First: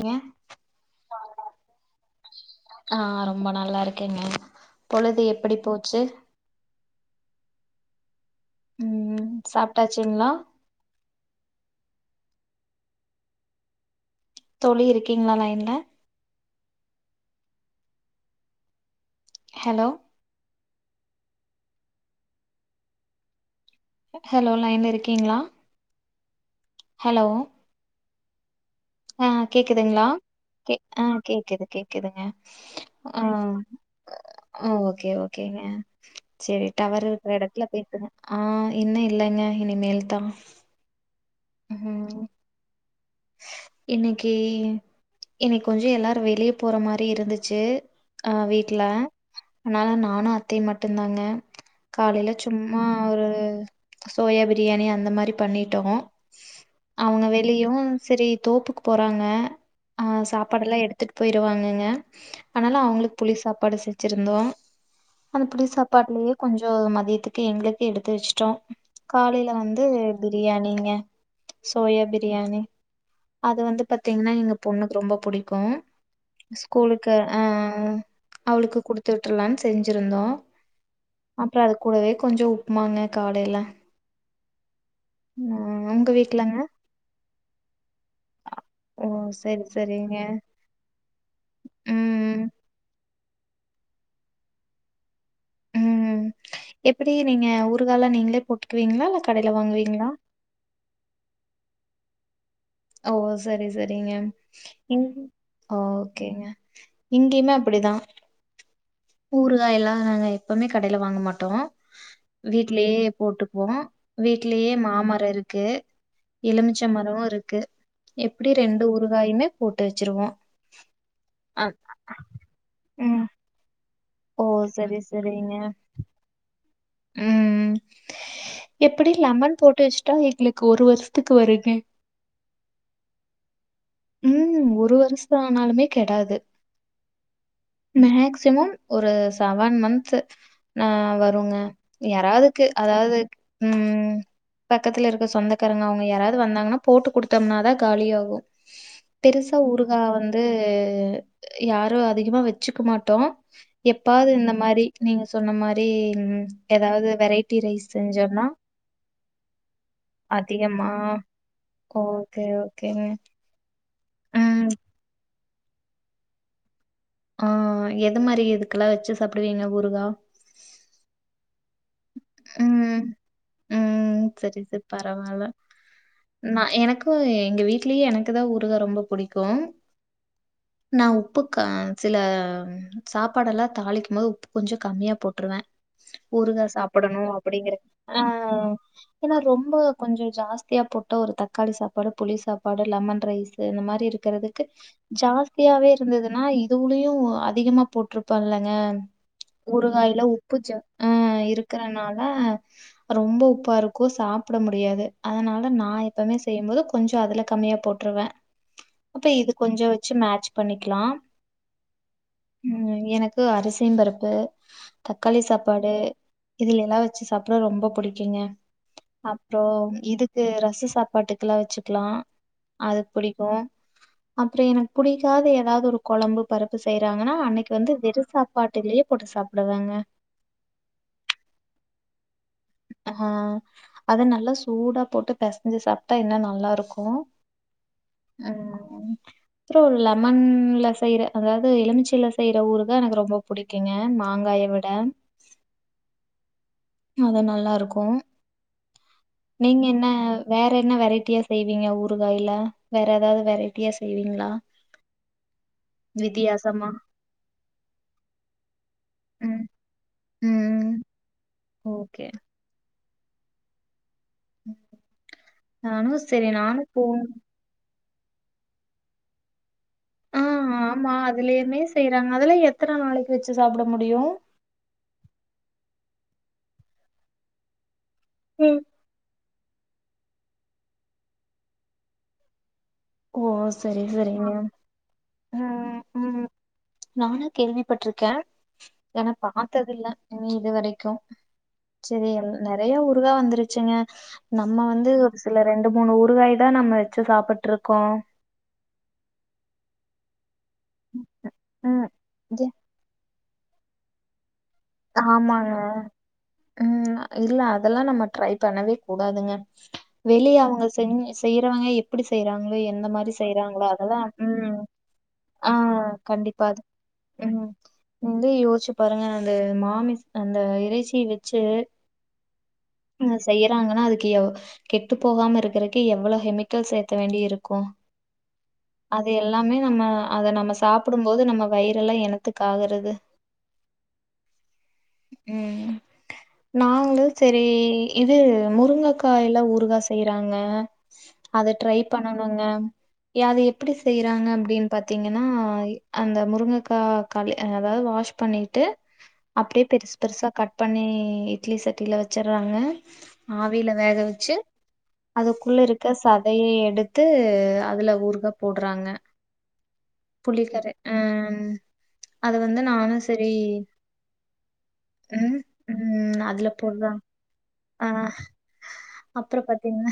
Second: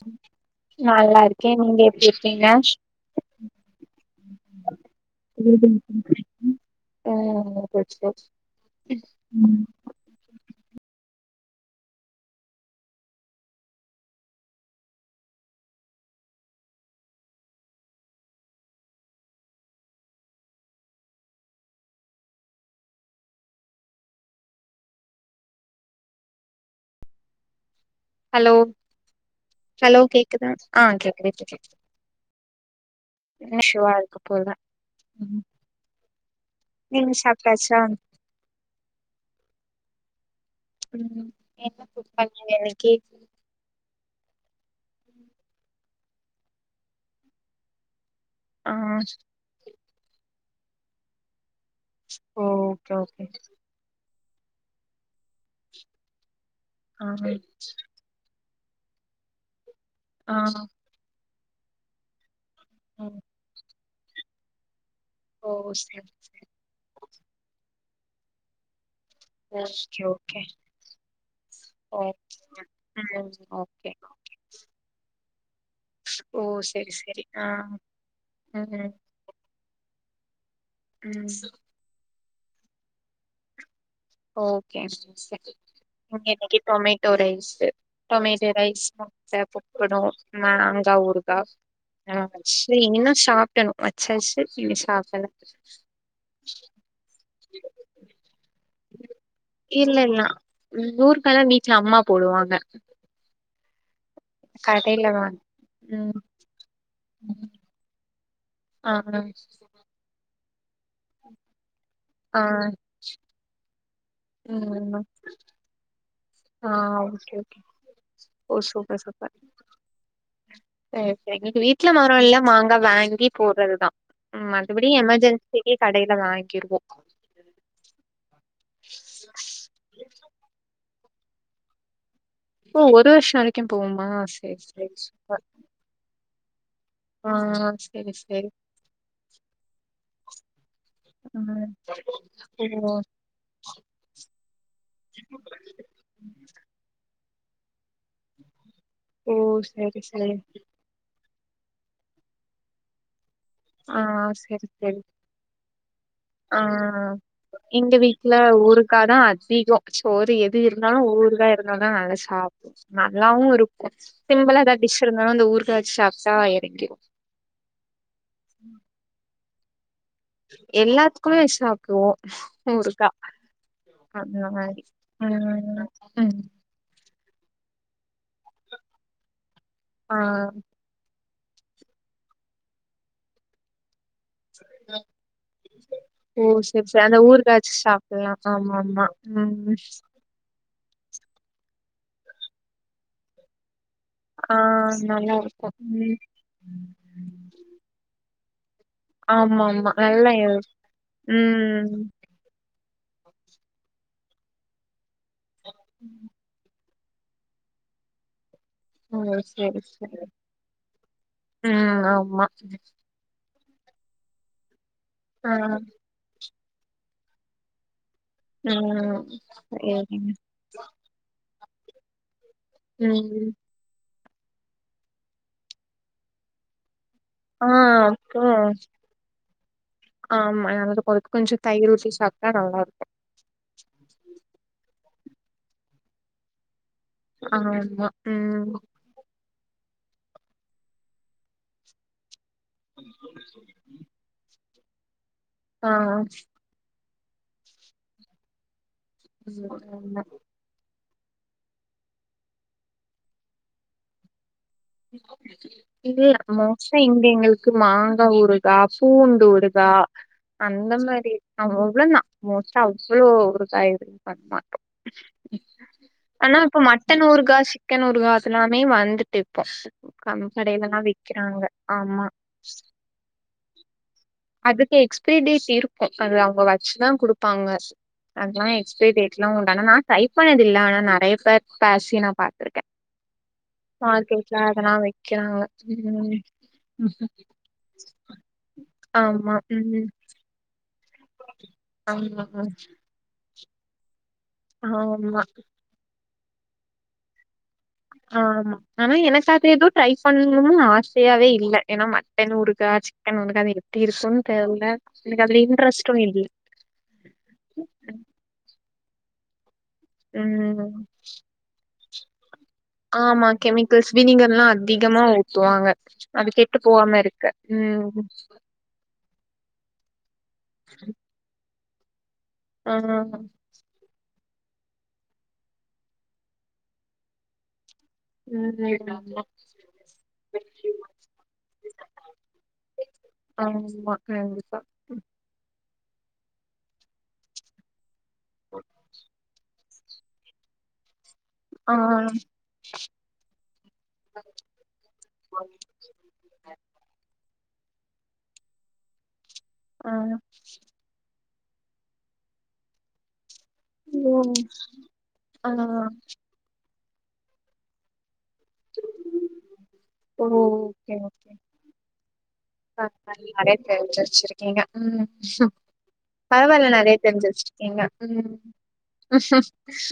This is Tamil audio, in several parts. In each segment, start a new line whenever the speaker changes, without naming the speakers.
ஏங்க
நல்லா இருக்கே நீங்க எப்டி இருக்கீங்க
ஆ ரொம்ப நல்லா இருக்கேங்க பொழுது எப்படி போச்சு
[unintelligible] ஆ வச்சிக்கோ
ம் சாப்டாச்சிங்ளா தோழி இருக்கீங்ளா லைன்ல ஹலோ ஹலோ லைன்ல இருகீங்ளா ஹலோ
ஹலோ
கேக்குதுங்ளா கே ஆ கேக்குது கேக்குதுங்க ஆம்
கேக்குது ஷுவா இருக்கு போல
ஆ ஓகே ஓகேங்க சேரி டவர்
நீங்க
இருக்கிற ஏடத்துல
சாப்ட்டாச்சா
பேசுவ ஆ என்ன இல்லங்க இனி மேல்தா
ம் என்ன [unintelligible] வேலகி
இன்னைக்கி இன்னைக்கு கொஞ்ச எல்லாரு வெளிய போற மாரி இருந்துச்சி ஆ வீட்ல அதனால நானு அத்தையு மட்டு தாங்க காலேல
ஓ
சும்மா
ஓகே ஓகே
ஒரு சோயா பிரியாணி அந்த மாரிப் பண்ணிட்டோ
ஆ
அவங்க வெளியு செரி தோப்புக்கு போறாங்க ஆ சாப்பாடு எல்லா போயிருவாங்கங்க ஆனால அவுங்களுக்கு
ம்
புளி சாப்பாடு செஞ் வச்சிருந்தோ அந்த
ஓ
புளி
சரி
சாப்பாட்லயே கொஞ்சோம் மதியத்துக்கு எங்ளுக்கு எடுத்து வச்சிட்டோ காலேல
ஓகே
வந்து
ஓகே
பிரியாணிங்க
ஓ
சோயா பிரியாணி
ம்
அது வந்து
ஓகே
பாத்தீங்னா எங்க பொண்ணுக்கு ரொம்ப புடிக்கு
ஓ சரி
ஸ்கூலுக்கு
சரி
அ
ஆ
அ அவளுக்கு
ம்
குடு த்துட்டுலான் செஞ்சிருந்தோ
ம்
அப்புற அது கூடவே கொஞ்ச உப்புமாங்க காலேல
ஓகேக சிஸ்டர்
உங்க வீட்லங்க?
இன்னைக்கி டொமேட்டோ ரைஸ்சி டொமேட்டோ ரைஸ்
ஓ!
முட்ட
சரி,
பொக்கணு
சரிங்க.
மாங்கா ஊருக்கா நா
ம்,
கழிச்சி இது எங்கனா சாப்டனு அச்சச்சு இதே சாப்பல
ம் எப்டி நீங்க ஊறுகாலா நீங்களே போட்டுக்குவீங்ளா இல்ல கடேல வாங்குவீங்ளா
ம் ஊறுக்காலா வீட்ல அம்மா போடுவாங்க
ஓ சரி சரிங்கம் இங்
கடைல வாங் ம்
ஓகேங்க இங்கேயுமே அப்டிதா
ஆ ஆ
தா எல்லா நாங்க எப்போமே கடேல வாங்க மாட்டோ
ஆ
வீட்லேயே போட்டுபோ வீட்லேயே
ம்
மாமரம் இருக்கு
ஆ
எலுமிச்ச மரோ
ஓகே
இருக்கு
ஓகே
எப்டி
ஓ
ரெண்டு
சூப்பர் சூப்பர்
உறுகாயுமே போட்டு வச்சிருவோ
சரி சரி எங்களுக்கு வீட்ல மரோ எல்லா மாங்கா
ம்.
வாங்கி போடுறதுதா
ஓ!
ம் மத்தபடி
சரி,
எமர்ஜென்சிக்கு கடையில வாங்கிக்கிருவோ
ம் ம் எப்டி லெமன் போட்டு வச்சுட்டா எங்களுக்கு ஒரு வருஷத்துக்கு வருங்க
ஓ ஒரு வருஷ வரைக்கு போகுமா சரி
ம்
சரி
ஒரு
சூப்பர்
வருஷம் ஆனாலுமே கெடாது
ஆ சரி சரி
மேக்சிமம் ஒரு செவன் மந்த்து ஆ
ஆ,
வருங்க
ஓ
யாராவதுக்கு அதாவது ம் ம் பக்கத்துல இருக்க சொந்தக்காரங்க அவங்க யாராவது வந்தாங்கன்னா போட்டு குடுத்தம்னா தா காலியாகு
ஓ
பெருசா ஊருகா
சரி சரி
வந்து யாரு அதிகமா வச்சுக்க மாட்டோ
ஆ
எப்பாது இந்த
சரி
மாரி
சரி
நீங்க சொன்ன மாரி ம்
ஆ
ஏதாவது வெரைட்டி ரைஸ் செஞ்சம்னா
அக்க தா அதிக சோறு எது இருந்தாலு ஊர்கா இருந்தா தா நல்லா
ஓகே,
சாப்
ஓகேங்க.
நல்லாவு இரு சிம்பிளா
ம்.
எதா டிஷ் இருந்தாலு அந்த ஊருகா வச்சு சாப்டா எறங்கிடு
ஆ எது மாரி இதுக்கெல்லா வச்சு சாப்டுவீங்க ஊறுகா
எல்லாத்துக்குமே வெச் சாப் ஓ
ம்.
ஊருக்கா
ம்.
அந்த
சரி,
மாரி
சரி.
ம் ம் ம்
இப்ப எங்க வீட்லயே எனக்கு தா ஊறுகா ரொம்ப புடிக்கு
ஆ
நா உப்புக்க சில சாப்பாடெல்லா தாளிக்கும் போது கொஞ்ச கம்மியா போட்ருவே
ஓ
ஊறுகாஸ்
சரி சரி அந்த
டனு
ஊருகா வச்சு
அப்படிங்கற ஆ
சாப்டலா ஆமா ஆமா
இன்னா ரொம்ப
ம்
கொஞ் கொஞ்ச ஜாஸ்தியா போட்ட ஒரு தக்காளி சாப்பாடு புளி சாப்பாடு லெமன் ரைஸ்சு இந்த மாரி இரு
ஆ
இருக்கிறதுக்கு
நல்லா இருக்கு
ஜாஸ்தியாவே
ம்
இருந்ததுன்னா இதுவுலயு அதிகமா போட்ருப்பான்ல்லங்க
ஆமா ஆமா
ஊருகாயில
நல்லா
உப்பு
இரு-
ஜா ஆ இருக்
ம்
நா ரொம்ப உப்பா இருக்கு சாப்பட முடியாது அதனால நா எப்பமே செய்யும்போது கொஞ்ச அதுல கம்மியா போட்ருவே
ஓ
அப்ப இது கொஞ்ச
சரி
வச்சு
சரி
மேட்ச பண்ணிக்கலாம்
ம் ஆமா
ம் எனக் ம் அரிசியம் பருப்பு தக்காளி
ஆ
சாப்பாடு இதுல எல்லா வச்சு சாப்பட ரொம்ப பிடிக்குங்க
ம்
அப்பறம்
சேரிங்க
இதுக்கு ரச சா பாட்டுக்கெல்லா வச்சுக்கலா அது புடிக்கு
ம்
அப்பற எனக்கு புடிக்காதது ஏதாவது ஒரு கொழம்பு பருப்பு செய்யறாங்கன்னா
ஆ
அன்னைக்கு வந்து வெறு
அப்போ
சாப்பாட்டுலயே போட்டு சாப்பிடுவாங்க
ஆமா எனது பொறத்து கொஞ்ச தயிர் ஊத்தி சாப்ட்டா நல்லாருக்கு
ஆ அத நல்லா சூடா போட்டு பெசஞ்சு சாப்ட்டா இன்னு நல்லாருக்கு
ஆமா ம்
அப்பற ஒரு லெமன்ல செய்யற அதாவது எலுமிச்சில செய்யற ஊரு தா எனக்கு ரொம்ப புடிக்குங்க மாங்காய விட
ஆ ஆ
அது நல்லாருக்கு
ம்,
நீங்க என்ன
ஆமா
வேற என்ன வெரைட்டியா செய்வீங்க ஊறுகாய்ல வேற எதாவது வெரைட்டியா செய்வீங்ளா
இங்க மோஸ்டா இங்க எங்ளுக்கு மாங்கா ஊறு கா பூண்டு
ம்
ஊறுகா அந்த
ம்
மாரி அவ்ளோதா
ஓகே
மோஸ்ட் அவ்வளோ ஊறுகா பண்ணமா
நானு சரி
ஆனா இப்ப
நானு போ
மட்டன் ஊறுகா சிக்கன் ஊறுகா ஆதுலாமே வந்துட்டு இப்போ கம்
ம்
கடைலல்லா
ஆமா
விக்கிறாங்க
அதுலயுமே
ஆமா
செய்றாங்க அதுலா எத்தன நாளைக்கு வச்சு சாப்ட முடியு
அதுக்கு எக்ஸ்ப்ரி டேட் இருக்கு அது அவுங்க வச்சுதா குடுப்பாங்க அதுலா எக்ஸ்பே டேட் [unintelligible] நா ட்ரை பண்ணதுல்ல ஆனா நறைய பேர் பேசி நா பாத்துருக்கே
ஓ சரி சரிங்க
மார்க்கெட்ல அதல்லா வக்கிறாங்க
ம் பட்ருக்கே ஏன்னா பாத்ததுல்ல
ம்
நீ இது வரைக்கு செரி
ஆமா
எல் நெறைய ஊறுகா வந்துருச்சுங்க நம்ம வந்து ஒரு
ஆமா
சில ரெண்டு மூணு ஊறுகாய் தா நம்ம வெச்சு சாப்புட்ருக்கோ
ஆமா ஆனா எனக்காக எதுட் ட்ரை பண்ணனுஆசையாவே இல்ல ஏன்னா
ம்
மட்டன்
இது
ஊறுகா சிக்கன் ஊறுகா அது எத் டி இருக்குன் தேர்ல எனக்கு அதுல
ஆமாங்க
இன்ட்ரஸ்டு இல்
ம் இல்ல அதல்லா நம்ம ட்ரை பண்ணவே கூடாதுங்க வெளிய அவங்க
ம்
செஞ்சி செய்யற் ருவங்க எப்புடி செய்யறாங்ளோ எ இந்த மாரி
ஆமா
செய்றாங்ளோ
கெமிக்கல்ஸ்
அதல்லா
வினிகர்லா
ம்
அதிகமா
ஆ
ஊத்துவாங்க
கண்டிப்பா
கெட்டு
அது
போகாம இருக்க
ம் நீங்ளே யோச்சி பாருங்க அந்த மாமிஸ் அந்த இறைச்சி வெச்சு
ஆ
செய்றாங்கனா எவ் அதுக்கு கெட்டு போகாம இருக்குறக்கு எவ்வளோ ஹெமிக்கல் சேத்த வேண்டி இருக்கு
ம்
அது
ஆமா
எல்லாமே நம்ம அத நம்ம சாப்பிடும்போது நம்ம வயிறெல்லா எனத்துக் ஆகுறது
ஆம்மா கண்டிப்பா
ம் நா வந்து செரி இது முருங்கக்காய்லா ஊறுகா செய்றாங்க அத
ஆ
ட்ரை பண்ணனுங்க ய அத எப்புடி செய்றாங்க அப்டின் பாத்தீங்கனா அந்த முருங்கக்கா களி அதாது வாஷ் பண்ணியிட்டு அப்டே
ஆ
பெருசு பெருசா கட் பண்ணி இட்லி சட்டில வச்சற்றாங்க ஆவில வேக வச்சு
ம் ஆ
அதுக்குள்ள இருக்க சத் தயே எடுத்து அதுல ஊறுகா போட்றாங்க
ஓ ஓகே ஓகே
அது வந்து நானும் சரி
பர்வல்லி நெறைய தெரிஞ்சி வச்சிருக்கீங்க
ம்
பரவால்ல நறைய தெரிஞ்சி வச்ட்
அ அப்ற பத்தீங்னா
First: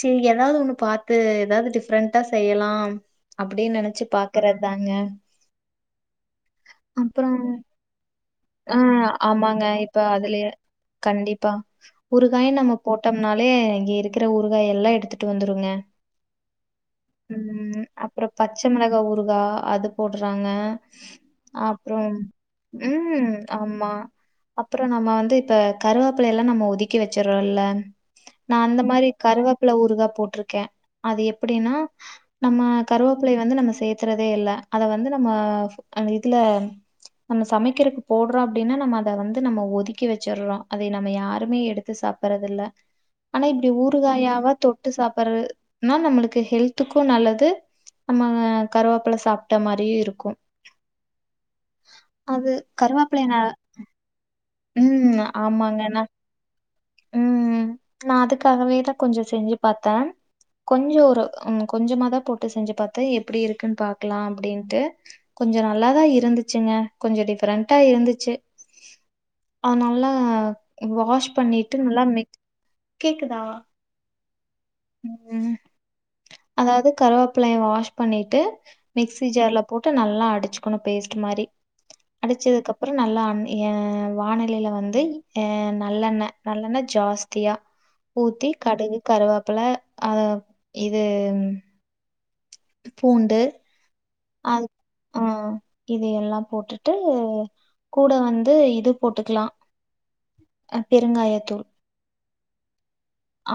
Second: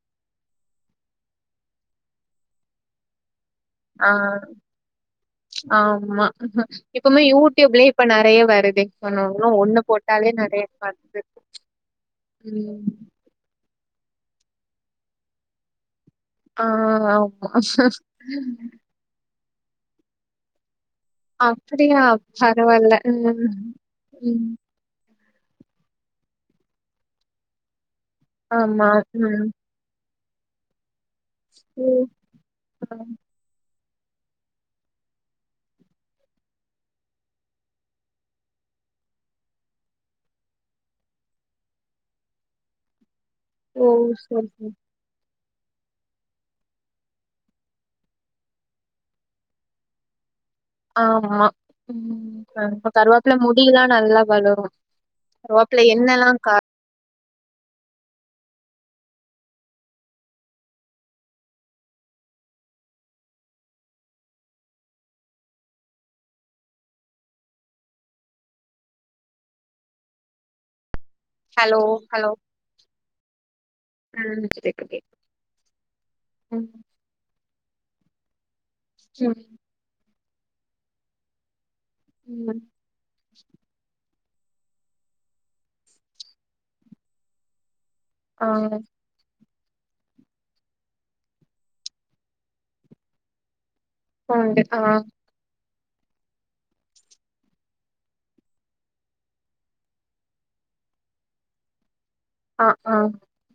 சி எதாவ்து ஒன்னு பாத்து எதாவ்து டிஃப்ரெண்ட்டா செய்யலா அப்புடி நென
அ அ ஆம்மா இப்பமே யூட்யூப்லே இப்ப நறைய
அ ஆமாங்க இப்ப அதுலயே
நெறைய வருது
கண்டிப்பா ஒரு காய் நம்ம
ம்
போட்டம் னாலே இங்க இருக்குற ஊறுகா எல்லா எடுத்துட்டு வந்துருங்க
ஆ ஆமா
ம் அப்புற பச்ச மிளகா ஊறுகா அது போடுறாங்க
அப்புடியா
அப்புறம்
பரவால்ல ம் ம்
அப்புற நம்ம வந்து இப்ப கருவாப்புல்லை எல்லா நம்ம ஒதுக்கி வச்சற்றோ இல்ல நா அந்த
ஆமா
மாரி
ம்
கருவப் புல ஊறுகா போட்ருக்கே அது எப்புடினா
ம்
நம்ம கருவோப்லை வ ந்து நம்ம சேத்துறதே இல்ல அத வந்து நம்ம அந் இதுல நம்ம சமைக்கிறக்கு போட்றோ அப்டினா நம்ம அத வந்து நம்ம ஒதுக்கி வச்சற்றோ அதை நம்ம யாருமே எடுத்து சாப்பறதுல்ல ஆனா இப்டி
ஓ சரி
ஊறுகாயாவா
சரி
தொட்டு சாப்பறு நோ நம்மளுக்கு ஹெல்த்துக்கு நல்லது நம்ம கருவாப்பல சாப்ட்ட மாரியு இருக்கு
ஆம்மா ம்
அது
இப்ப
கருவேப்பிலைய
கருவாப்புல
நா
முடிலா நல்லா வளு
ம் ஆமாங்கனா
அ [inaudible]
நா அதுக்காகவே தா கொஞ்ச செஞ்சி பாத்த கொஞ்ச ஒரு ம் கொஞ்சமாதா போட்டு செஞ்சி பாத்த எப்டி இருக்குன் பாக்லா அப்டின்ட்டு கொஞ்ச நல்ல தா இருந்துச்சிங்க கொஞ்ச டிஃப்ரெண்ட்டா இருந்துச்சி அத நல்ல வாஷ் பண்ணிட்டு
ஹலோ
நல்லா மிக் கேக்குதா
ம்ச்டே [unintelligible]
ம் அதாவது கருவேப்பலைய வாஷ் பண்ணிட்டு மிக்சி
ம்
ஜார்ல போட்டு நல்லா அடிச்சுக்கணு பேஸ்ட்டு மாரி
ம்
அடிச்சதுகப் ஒரு நல்லா அண் ஏ வானலில வந்து நல்லெண்ண நல்லெண்ண ஜாஸ்தியா ஊத்தி
ஆ
கடுகு கருவேப்பல ஆ இது பூண்டு அது ஆ இது எல்லா போட்டுட்டு கூட வந்து இது போட்டுக்கலா பெருங்காயத்தூள்
ஆ ஆ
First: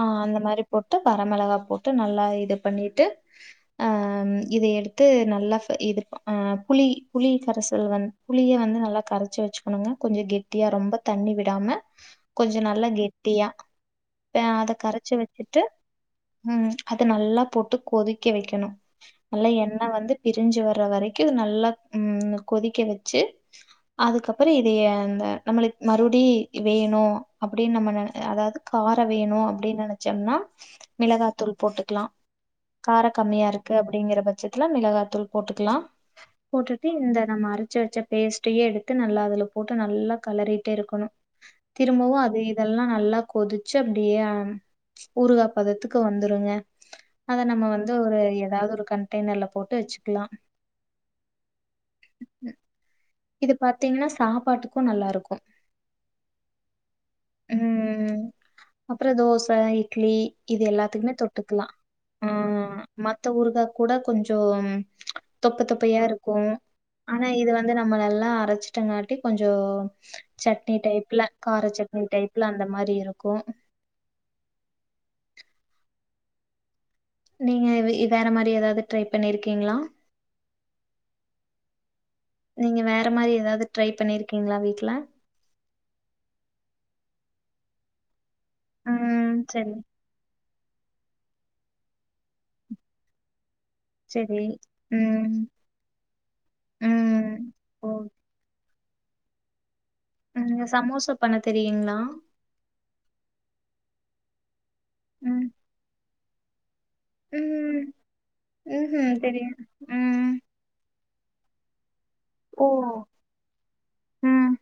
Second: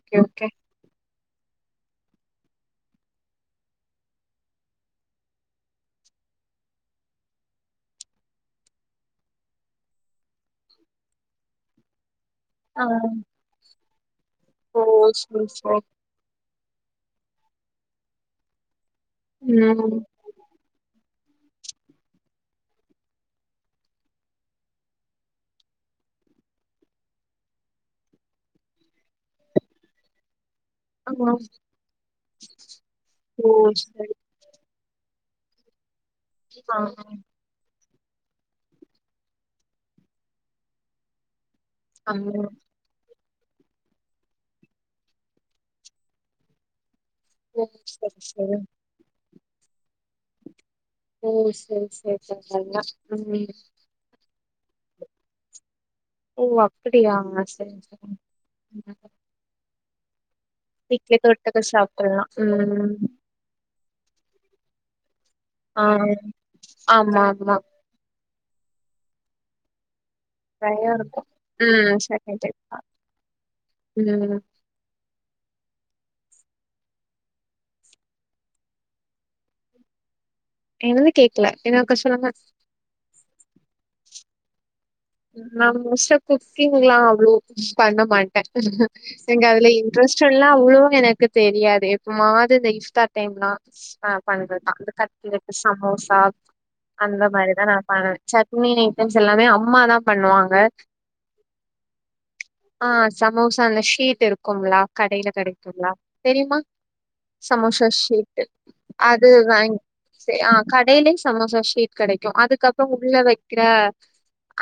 ஆ அந்த
ஓகே
மாரி போட்டு வர மிளகா போட்டு நல்லா இது பண்ணிட்டு ஆ இத எடுத்து நல்லா இது ஆ புளி புளி ணகரசல்வந் புளிய வந்து நல்லா கரச்சு வச்சுக்கணுங்க கொஞ்ச கெட்டியா ரொம்ப தண்ணி விடாம கொஞ்ச
ஆ
நல்லா கெட்டியா ப்ப அத
ஓ
கரச்சு
சரி
வச்சிட்டு
சரி
ம் அத நல்லா போட்டு கொதிக்க வைக்கணு நல்லா எண்ணெய்
ம்
வந்து பிரிஞ்சி வர்ற வரைக்கு நல்லா ம் கொதிக்க வச்சி அதுக்கப்பற இதயே இந்த நம்மளு மறுடி வேணு அப்பிடின் நம்ம ந அதாவது கார் ப்ப வேணு அப்பிடின் நெனச்சம்னா
ஆ
மிளகாத்தூள் போட்டுக்கலா கார கம்மியா
ஓ
இருக்கு
சரி
அப்டிங்கற பட்ச் சத்துல மிளகாத்தூள் போட்டுக்கலா
ஆ
போட்டுட்டு இந்த நம்ம அரச்சி வச்ச பேஸ்டே எடுத்து நல்லா அதுல போட்டு நல்லா கலறிட்டே இருக்கணு
ஆ
திரும்பவு அது இதெல்லா இதெல்லா நல்லா கொதிச்சு அப்பிடியே ஹ ஊருகா பதத்துக்கு வந்துருங்க அத
ஓ
நம்ம வந்து
சரி
ஒரு
சரி
ஏதாவது ஒரு கண்டெய்னர்ல போட்டு வச்சுக்கலா
சேரி சேரி சேரி [unintelligible]
இது பாத்தீங்னா சாப்பாட்டுக்கு நல்லா இருக்கு
ஓ அப்டியா சரி சரி
ம்
ம்.
அப்புற தோச இட்லி இது எல்லாத்துக்குமே
வீட்லயே தொட்டுக்க
தொட்டுக்கலா
சாப்ட்றலா
ஆ
ம்
மத்த ஊருக்கா கூட கொஞ்சோம் தொப்ப
ஆ
தொப்பையா இருக்கு
ஆமா ஆமா
நம்மள எல்லா அரச்சிட்டங்காட்டி கொஞ்சோ சட்னி
நெறையா இருக்கு
டைப்ல கார
ம்
சட்னி
செகண்ட்
டைப்ல
டைம்
அந்த
தா
மாரி இருக்கு
ம்
நீங்க வேற மாரி ஏதாவது ட்ரை பண்ணிருக்கீங்களா
என்னது கேக்கல இன்னொருக்க சொல்லுங்க
நீங்க வேற மாரி எதாவது ட்ரை பண்ணிருக்கீங்களா வீட்ல
நா மோஸ்டா குக்கிங்லா அவ்ளோ பண்ண மாட்ட
ம்
எங்க அதுல
சரி
இன் டரஸ்டெல்லா அவ்ளோ எனக்கு தெரியாது எப்ப மாவது இந்த இன்ஸ்டாக் டைம்லா ஹ
சரி
பண்றதா இந்த
ம்
கட்லட்டு சமோசா அந்த
ம்
மாரிதா நா
ஓ
பண சட்னி ஐட்டம்ஸ் எல்லாமே அம்மாதா பண்ணுவாங்க
ம், சமோசா பண்ண தெரியுங்களா
ஆ சமோசா அந்த ஷீட் இருக்கும்ளா கடையில கிடைக்கும்லா தெரியுமா சமோசா
ம்.
ஷீட்டு
ம்ஹ்ம்.
அது
தெரியும்.
வாங்கி
ம்.
ஆ கடைலியும் சமோசா ஷீட் கடைக்கும்
ஓ!
அதுக்கப்றோம் உள்ள வைக்குற
ம்.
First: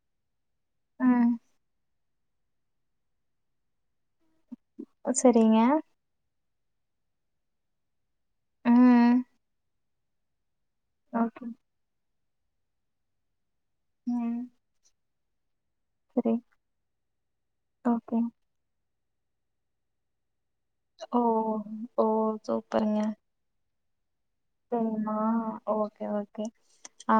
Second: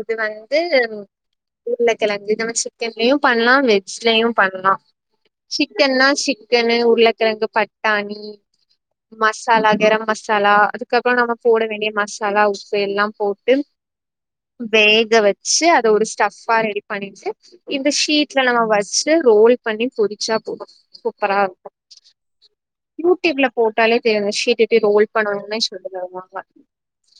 இது வந்து
ம்.
உருளக்கழங்கு இது சிக்கன்லயும் பண்ணலாம் வெஜ் லயும் பண்ணலாம்
சரிங்க.
சிக்கன்னா சிக் க்கன்னு உருளக்கிழங்கு பட்டாணி
ம்.
மசாலா க்கர மசாலா அது அதுக்கப்றம் நம்ப
ஓகே.
போட வேண்டிய மசாலா உப்பு எல்லாம் போட்டு
ம்
வேக வெச் ச்சி அத ஒரு
சரி.
ஸ்டஃப்ஹா ரெடி பண்ணிட்டு இந்த
ஓகே.
ஷீட்ல நம்ப வச்சு ரோல் பண்ணி பொரிச்சா போதும்
ஓ ஓ சூப்பருங்க
யூடியூப்ல போட்டாலே தெர்து ஷுட் ஒட்டிட்டு ரோல்
சரிம்மா.
பண்ண வொட்னே
ஓகே,
சொல்லுவாங்க
ஓகே. ஆ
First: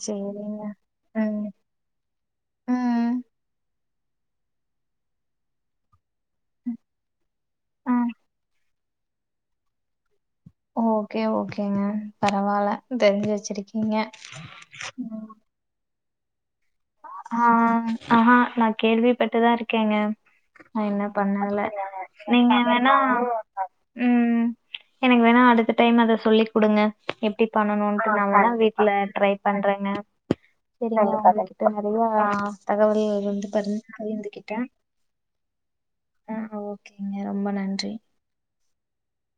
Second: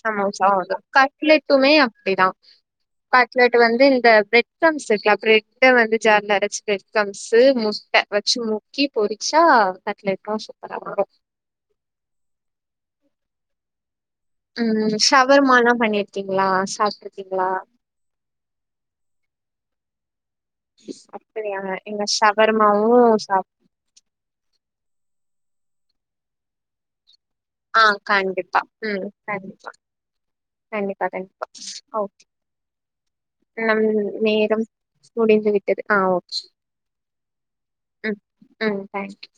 சமோசா
சரிங்க.
கட்லெட்
ம்.
இட்டுமே அப்டிதான்
ம்.
கட்லெட் வந்து இந்த பிரெட் கர்ம்ஸ் இருக்குல ப்ரெட் முட்டை வந்து ஜார்ல அரச்சு ப்ரெட் கம்ஸு
ஆ.
முட்ட வெச்சு முக்கி பொரிச்சா கட்லட் ரோஸ்
ஓகே ஓகேங்க பரவால தெரிஞ்சு வெச்சிருக்கீங்க
ம் சவர்மாலாம் பண்ணிருக்கீங்ளா
ஆ ஆ ஹா நா கேள்விப்பட்டுதான் இருக்கேங்க நா இன்னு
அப்படியா
பண்ணல
எங்க
நீங்க
ஷவர்மாவு
வேனா
சாப்
ம் எனக்கு வேனா அடுத்த டைம் அது சொல்லிக் கொடுங்க எப்டி
ஆ
பண்ணணுட்டு நா வேனா
கண்டிப்பா
வீட்ல
ம்
ட்ரை
கண்டிப்பா
பண்றேங்க
கண்டிப்பா கண்டிப்பா
செரிங்ளா நறையா
ஓ
தகவல் வந்து பகிர்ந்து கிட்டன்
முடிந்துவிட்டது ஆ ஓகே
ரொம்ப நன்றி
ம் ம் த்தான்க்